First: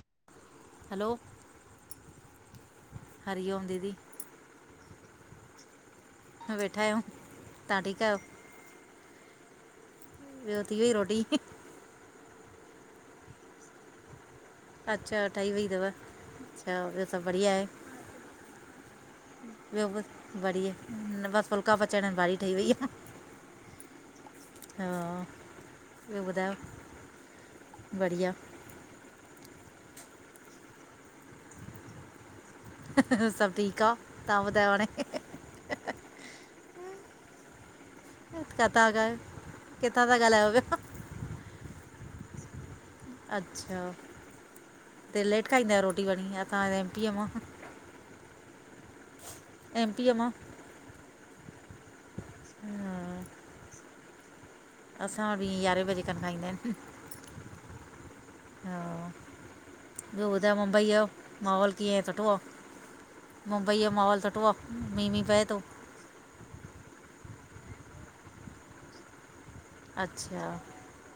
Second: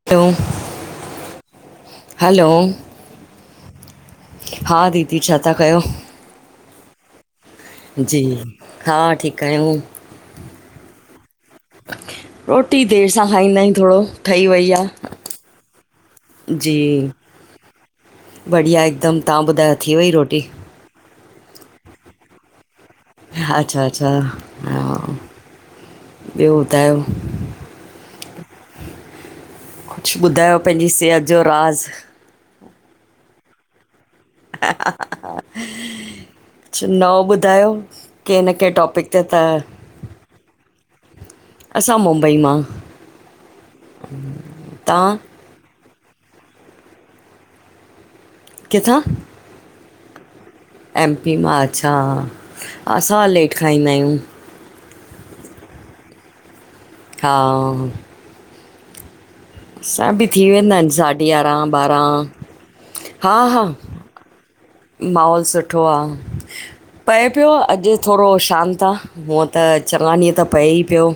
[unintelligible] हलो hello हरिओम दीदी हा दीदी छा था कयो हा वेठा आहियूं। तां ठीक आयो? जी हा ठीक आहियूं ॿियो थी वेई रोटी रोटी देर सां खाईंदा आहियूं थोरो। ठही वई आहे अच्छा ठही वई थव। जी त ॿियो सभ बढ़िया आए बढ़िया हिकदम। तां ॿुधायो थी वेई बसि रोटी? बढ़िया न बस फुलका पचाइण आहिन। भाॼी ठही वई आ। अच्छा अच्छा हा ॿियो ॿुधायो बढ़िया कुछ ॿुधायो पंहिंजी सेहत जो राज़ सभ ठीक आ कुछ नओं ॿुधायो कंहिं न कंहिं किथां खां टॉपिक ते त, किथां था ॻाल्हायो पिया असां मुंबई मां अच्छा तव्हां त लेट खाईंदा आयो रोटी वरी तवां। एम पीअ मां किथां एम पीअ मां एमपी मां अच्छा, हा असां लेट खाईंदा आहियूं असां भी यारहें बजे खन खाईंदा आहिन हा हा असां बि ॿियो थी ॿुधायो वेंदा मुंबईअ आहिनि जो साढी यारहं माहौल कीअं आ, ॿारहं सुठो आ? मुंबईअ जो माहौल सुठो आ? माहोल सुठो आ। पए पियो, अॼु थोरो शांत आ। हुअं त चङा ॾींहं त अच्छा पए ई पियो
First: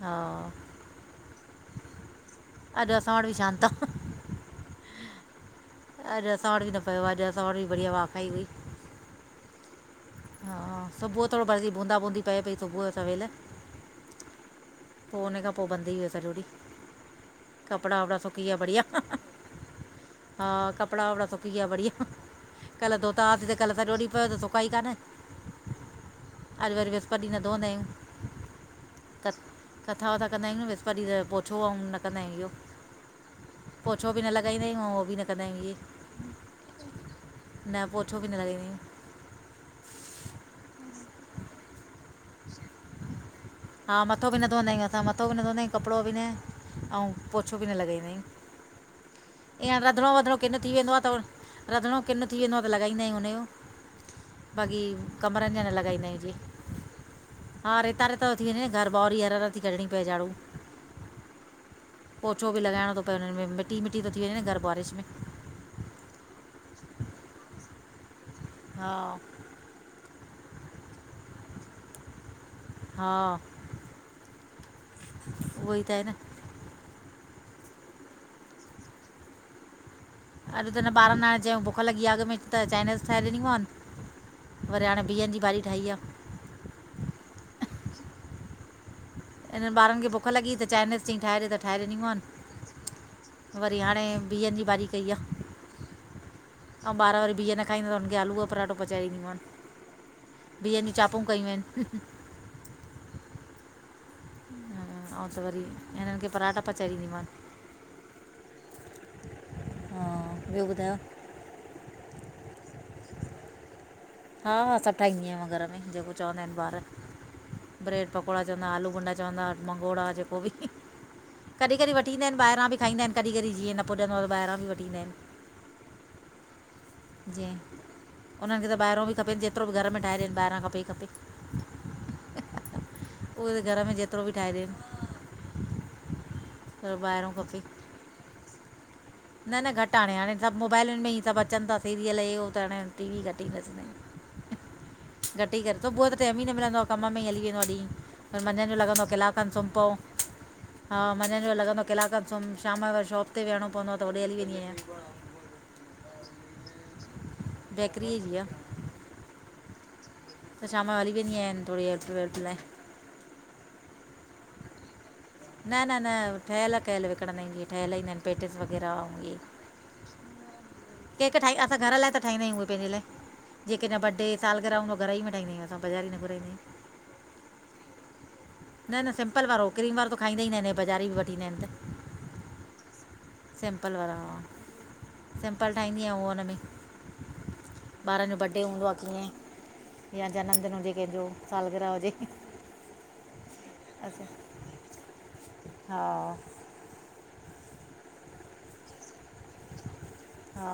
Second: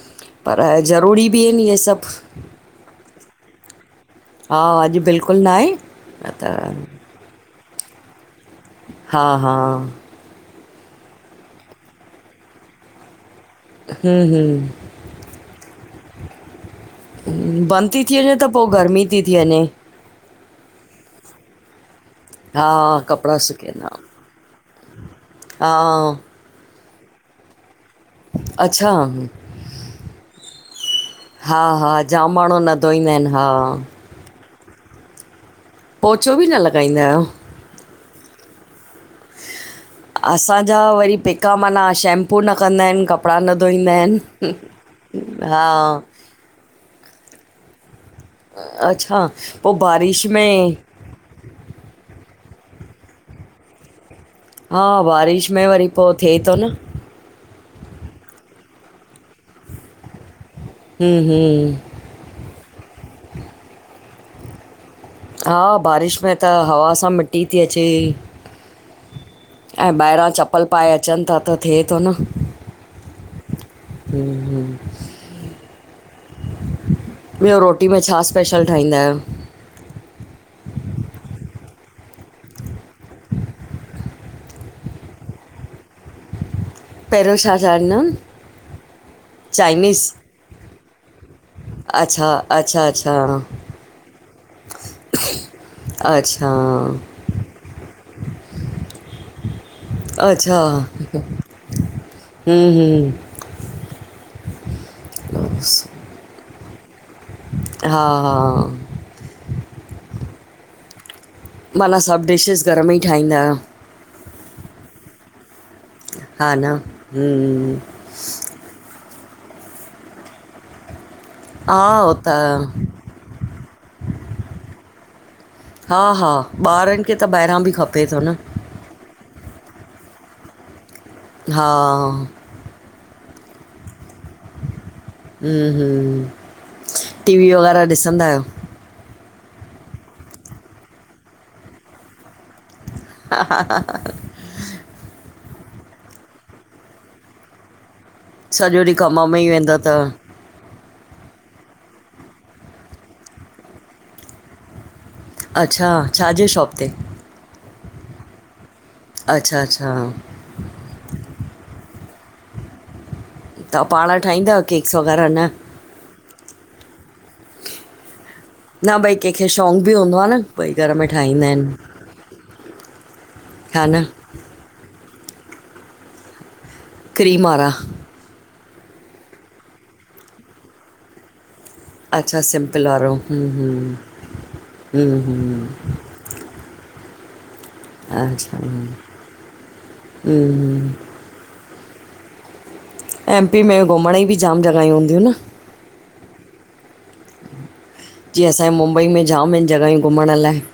हा पर ज़रूरी बि आहिन इहे सभ अॼु असां वट भी शांत आ हा अॼु बिल्कुल नाहे अॼ असां वट बि न पयो आ। अॼु असां वट बि बढ़िया वाखाई हुई हा हा हा सुबुह थोरो बरसी, बूंदा बूंदी पए पई सुबुह सवेल पो उने खां पोए बंद थी वियो सॼो ॾीह बंद थी थी वञे त पो गर्मी थी थी वञे हा कपड़ा वपड़ा सुकी विया बढिया। हा कल धोता कपिड़ा हुआसीं त कल सुकंदा सॼो ॾींहु पियो त सुका ई कान हा अॼ वरी विस्पत ॾीह न धुअंदा आहियूं अच्छा क कथा वथां कंदा आहियूं न विस्पत ॾींह त पोछो हा ऐं हा न कंदा जाम आहियूं माण्हू न धोईंदा आहिनि हा इहो पो छो बि न लॻाईंदा आहियूं उहो बि न कंदा आहियूं इहे पोछो बि न लॻाईंदा आहियो? न पोछो बि न लॻांदी आहियां असांजा वरी पेका माना शैंप -पू न कंदा हिनि, कपिड़ा न धोईंदा हा मथो बि न हिनि धोईंदा हा अंउं पोछो बि न लॻाईंदा आहियूं, अच्छा पोइ ईअं रधिणो बारिश वधिणो किन्नु थी में वेंदो आ त रंधिणो किनु थी वेंदो आ त लॻाईंदा आहियूं हुनजो, बाक़ी हा बारिश कमरनि जा में न वरी लॻाईंदा पोइ आहियूं जे थिए थो न हा रेता- रेता तो थी वंञें न घर ॿाहरी हर -हर ती कढिणी पए झाड़ू हम्म -हम्म पोछो बि लॻाइणो तो पए हुननि में मिटी मिटी तो थी वंञें न घर बारिश में हा बारिश में त हवा सां मिट्टी ती अचे। हा। ऐं ॿाहिरां चप्पल पाए अचनि था त थिए तो न हम्म- हम्म उहोई त आहे न ॿियो रोटी में छा स्पेशल ठाहींदा आहियो? अॼु त न ॿारनि ना चयंउं बुख लॻी आ अॻ में त चाइनीज़ ठाहे ॾिनी मानि वरी हाणे बिहनि जी भाॼी ठाही आ पहिरियों छा चाढ़ंदमि इन्हनि ॿारनि खे भुख लॻी ही त चाइनीज़ चईं ठाहे ॾे, त ठाहे ॾिनी अच्छा मानि अच्छा अच्छा वरी हाणे बिहनि जी भाॼी कई आ। अच्छा अंउं ॿार वारी बिह न खाईंदा, त हुनखे आलू जो पराठो पचाए ॾीदी मानि अच्छा बिहनि जी चापूं कयूं आहिनि। हम्म -हम्म हुं अंउं त वरी हिननि खे पराठा पचाए -ॾीदीमांन। हा -हा हा, ॿियो ॿुधायो? माना सभु डिशेस घर में ई ठाहींदा आहियो? हा -हा सभु ठाहींदि आहियां मां घर में, जेको चवंदा हा हिनि न ॿार हम्म ब्रेड -पकोड़ा चवंदा, आलू भुंॾा चवंदा, मंगोड़ा जेको बि कॾी हा -कॾी वठी हो ईंदा त हिनि ॿाहिरां बि खाईंदा हिनि, कॾहिं जीअं न पुॼंदो आ त ॿाहिरां बि वठींदा आहिनि। हा- हा ॿारनि खे त ॿाहिरां बि खपे थो न ॿाहिरो बि खपेन, जेतिरो बि घर मे ठाहे ॾेन ॿाहिरो खपे ई खपे हा उहो त घर में जेत हम्म -हम्म पर ॿाहिरां टीवी खपे वग़ैरह ॾिसंदा आहियो? न -न घटि हाणे, हाणे सभु मोबाइलुनि में ई सभु अचनि ता सीरियल हे हो त हाणे टी वी घटि ई ॾिसंदा आहियू। घटि ही कर सुबुअ जो त टाइम ई न मिलंदो आ, कम में ई हली वेंदो आ ॾिह। पर सॼो मंझंदि जो ॾींहुं लॻंदो आ कम किलाक में ई खनि सुम् वेंदो पउ। त हा मंझंदि जो लॻंदो किलाक खनि सुम शाम जो वरी शॉप ते वेंहणो पवंदो आ। त होॾे हली वेंदी आहियां। अच्छा, छाजे शॉप ते? री जी आ। अच्छा -अच्छा त शाम जो हली वेंदी आहियांन थोड़ी हेल्प वेल्प लाए। ता पांण ठाहींदा आहियो केकस वग़ैरह न न-न-न ठहयल कयल विकणंदा आहिन ईए, ठहयल ईंदा आहिन पेटीस वग़ैरह अऊ इहें! शौक़ बि हूंदो आ न! ॿई घर में केक ठाहींदा ठाहे असां आहिनि घर लाय त ठाहींदा आहयूं उहे पहिंजे लाए जिअ हा केंज़ा न बडे साल ग़िरह हुंदू आ घर ई मे ठाईदा आयूं असां बज़ारी न घुराईंदायूं। क्रीम वारा न-न सिम्पल वारो, क्रीम वारो त खाईंदा ई न आहे न हे बज़ारी बि वठी ईंदा आहें न त। अच्छा सिम्पल वारो हूम् हू सिंपल हूम् हू हिअ ओवन में ॿारन जो अच्छा बडे हूंदो हम्म आ कीअं या जन्मदिन हुजे हम्म कहिंजो सालग़िरहा हुजे। एम पी में घुमणई असां बि ज़ाम जॻहियूं हूंदयूं न। हा जिअं असां ऐ मुंबई में ज़ाम आए न जॻहियूं घुम्मण लाय, हा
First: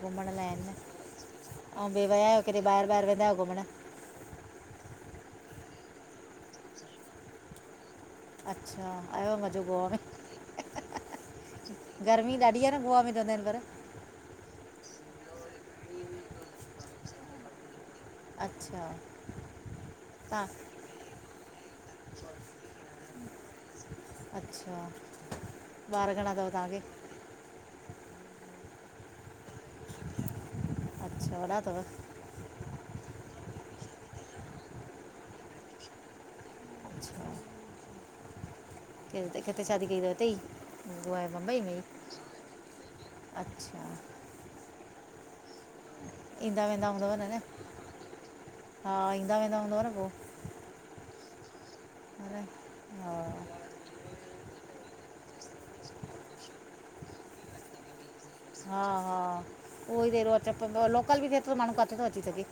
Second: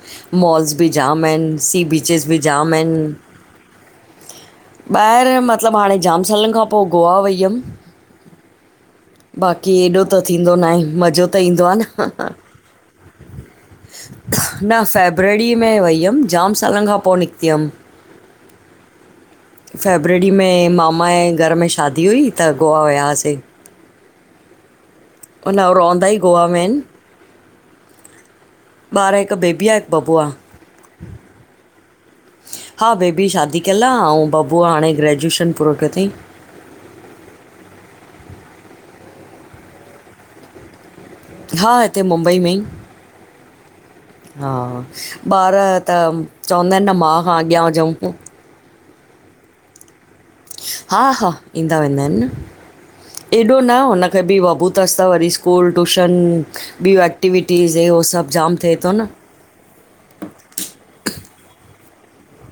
घुमण लाइ आहिनि मॉल्स बि ज़ाम आऐ न, सी बीचिस बि ज़ाम आए न। घुम्मण! ॿाहेर मतलब मां हाणे जाम सालन खां पो गोवा वई यम। अच्छा। आयो आहे मज़ो बाक़ी गोवा में एॾो त थींदो ना आहे, ‌ मज़ो त ईंदो आ न। तां बिहर गोवा वेंदव न मे हिनमल? न फ़ेब्रड़ी में वई यम जाम सालन खां पो निकती यम। अच्छा। फ़ेब्रडी तव्हां में मामा ऐ घर में शादी हुई त गोवा वया आसे। अच्छा ऊंन हो रोवंदा ॿार ई घणा गोवा अथव मे तव्हांखे आऐंन। ॿार हिक बेबी आ, हिक ब़बो आ। अच्छा वॾा अथव हा बेबी शादी कयल आ अऊ बबुअ हाणे ग्रेजुएश़न पूरो कयो तई। इते किथे शादी कई तव हिते ई गोवा ऐं बम्बई में हा ही, हिते मुंबई में ई अच्छा। हा, ॿार त ईंदा चवंदा आए वेंदा न हूंदव मां खां अॻयां हुजऊं। हा, ईंदा वेंदा हूंदव न पो। हा-हा ईंदा वेंदा आऐं न हा न एॾो न हुन खे बि बबू तस त वरी स्कूल, ट्यूशन ॿियूं एक्टिविटीज़ हे हो सभ हा हा उहो ई त हेॾो अच्चड़ पवदो आ, लोकल बि थे तो माणूं काथे तो अची सगे।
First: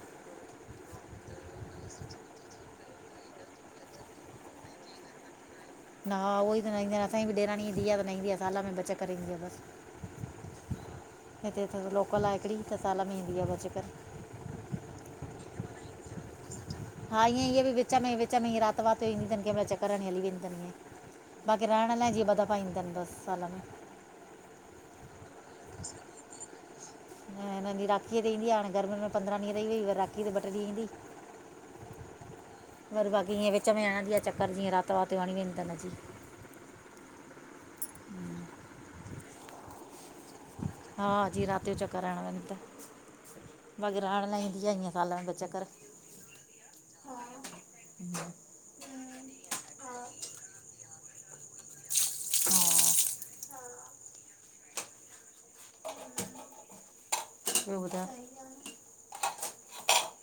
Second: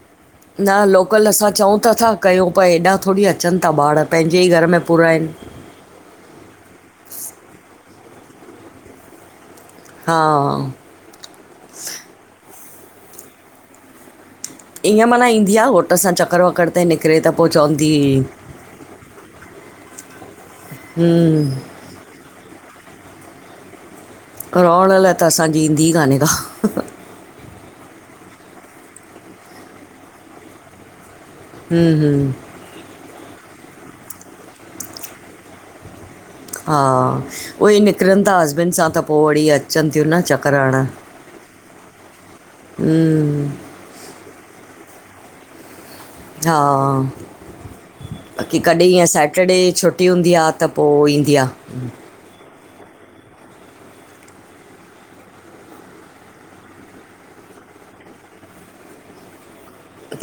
न लोकल असां चऊं त अथा कयो पर हेॾा थोड़ी अच़न था ॿाढ़ पहिंजे ई घर में पुरा ऐंन। न, हा उहो ई त न ईंदी आ न, असां ई बि ॾेराणी ई धीय अगर न ईंदी आ साल में ॿ चक्कर ईंदी आ बस। हा हिते त सिर्फ़ लोकल आ हिकड़ी त साल मे ईंदी आ ॿ चक्कर। ईअं मन ईंदी आह घोट सां चक्कर वकर ते निकिरे हा त पोइ ईअं ईऐ बि चवंदी विच में, विच में ईय रात वात यो ईंदी तन केमल चक्कर हणी वेदी तन ईअं। हम्म बाक़ी रहण लाय जिअ ॿ दफ़ा ईंदी तन बस साल में। रौहण लाय त असां जी ईंदी काने का। न इन ॾिह राखीअ ते ईंदी हाणे, गर्मीन मेंं पंद्रा ॾीहं रई वई वरी राखी ते ॿ ट्रे ॾींह ईंदी। हूम्-हूम्! वरी बाक़ी ईअं विच में हणंदी आए चक्कर जिअं रात वात यो हणी वेंदी तन अची। हा, उहे ई निकरन था हस्बैंड सां त पो वडी अच़न थियूं न चक हा, जिअं रात यो चक्कर हण वन त। हम्म, बाक़ी रहण लाइ ईंदी आहे, ईय साल मे ॿ चक्कर। हा कि कॾहिं ईअं सैटरडे छुटी हूंदी आ त पो ईंदी आ। हा ॿियो ॿधायो?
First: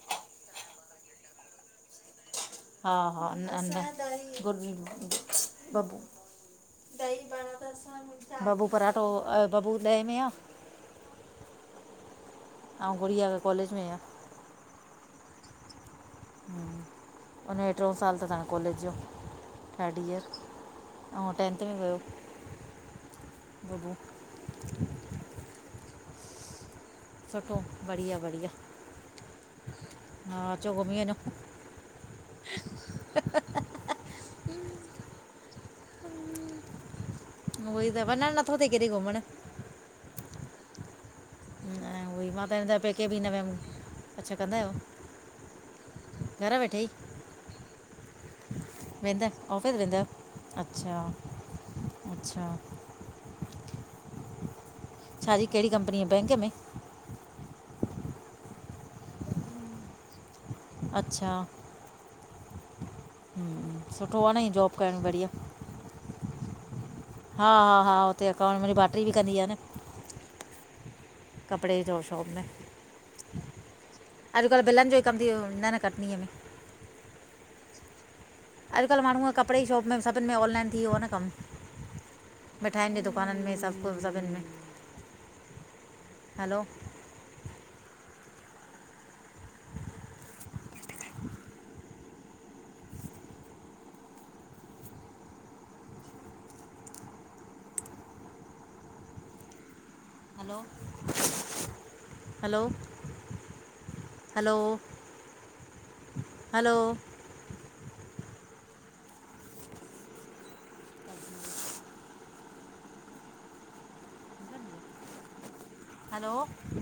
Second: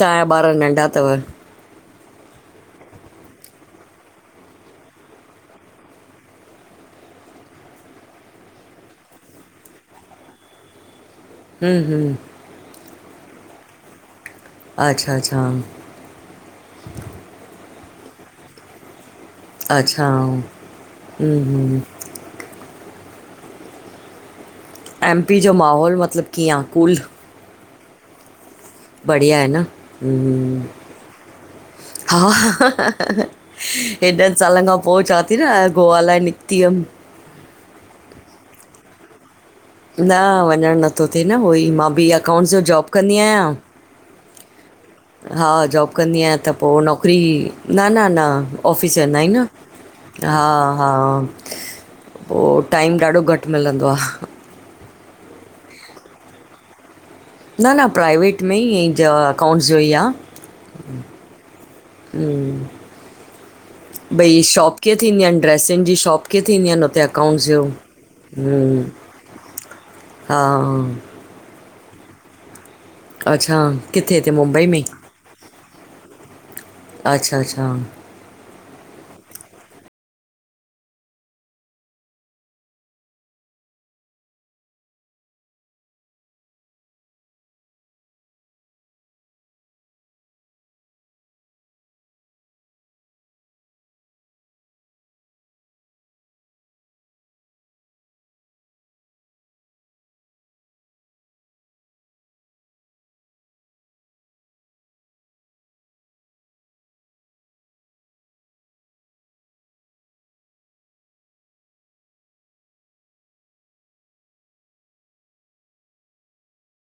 तांया ॿार नंढा तव्? हा हा न न गर बबू [unintelligible] बबू पराठो, अ बबू ॾहे मे आ। हम हम अंउ गुड़िया त कॉलेज में आ। अच्छा अच्छा! हुनजो ट्रिंयों साल तस हांणे कॉलेज जो। थर्ड अच्छा इयर, अंउ हम्म टेंथ में हम्म। वयो बब्बू। एमपी जो माहौल मतलब कीअं आ, कूल? सुठो, बढ़िया- बढ़िया। बढ़िया आहे न, हा हम्म। अचो घुमी वञो एॾन सालन खां पो चआं थी न गोवा लाय निकिती हुयम। उहोई त वञंण नथो थे केॾे घुमण। न वञंण नथो थिए न उहो ई, मां बि उहोई मां त अकाउंट्स जो हिन दफ़े जॉब पेके कंदी बि न आहियां। वियमि अच्छा कंदा आहयो। हा जॉब कंदी आहियां त पो नौकरी, न न न ऑफिस वेन्दा वेंदा आउं ऑफिस वेंदा न। हा आहियो हा अच्छा अच्छा पो टाइम ॾाढो घट मिलंदो आह। छा जी कहिड़ी कंपनीअ बैंक में? न- न, प्राइवेट में ईअ ई ज अकाउंट्स जो ई आ। अच्छा हम्म हम्म, सुठो आहे न भई हीअं जॉब शॉप कीअं करणु थींदी बढ़िया आहिन, ड्रेसिन जी शॉप कीअं थींदी आहिन हुते अकाउंट्स जो त अकाउंट मुंजी भाएट्री बि कंदी आ न। हा कपड़े जो शॉप में। अच्छा किथे हिते अॼुकल्ह मुंबई में बिलन जो ई कम थी वियो न -न कटनीअ में। अच्छा अच्छा अॼुकल्ह माण्हूअ कपड़े जी शॉप में सभिन में ऑनलाइन थी वियो आ न कम। मिठाइन जी दुकानन में सभु कुछ, सभिन में, hello hello, hello hello, hello हलो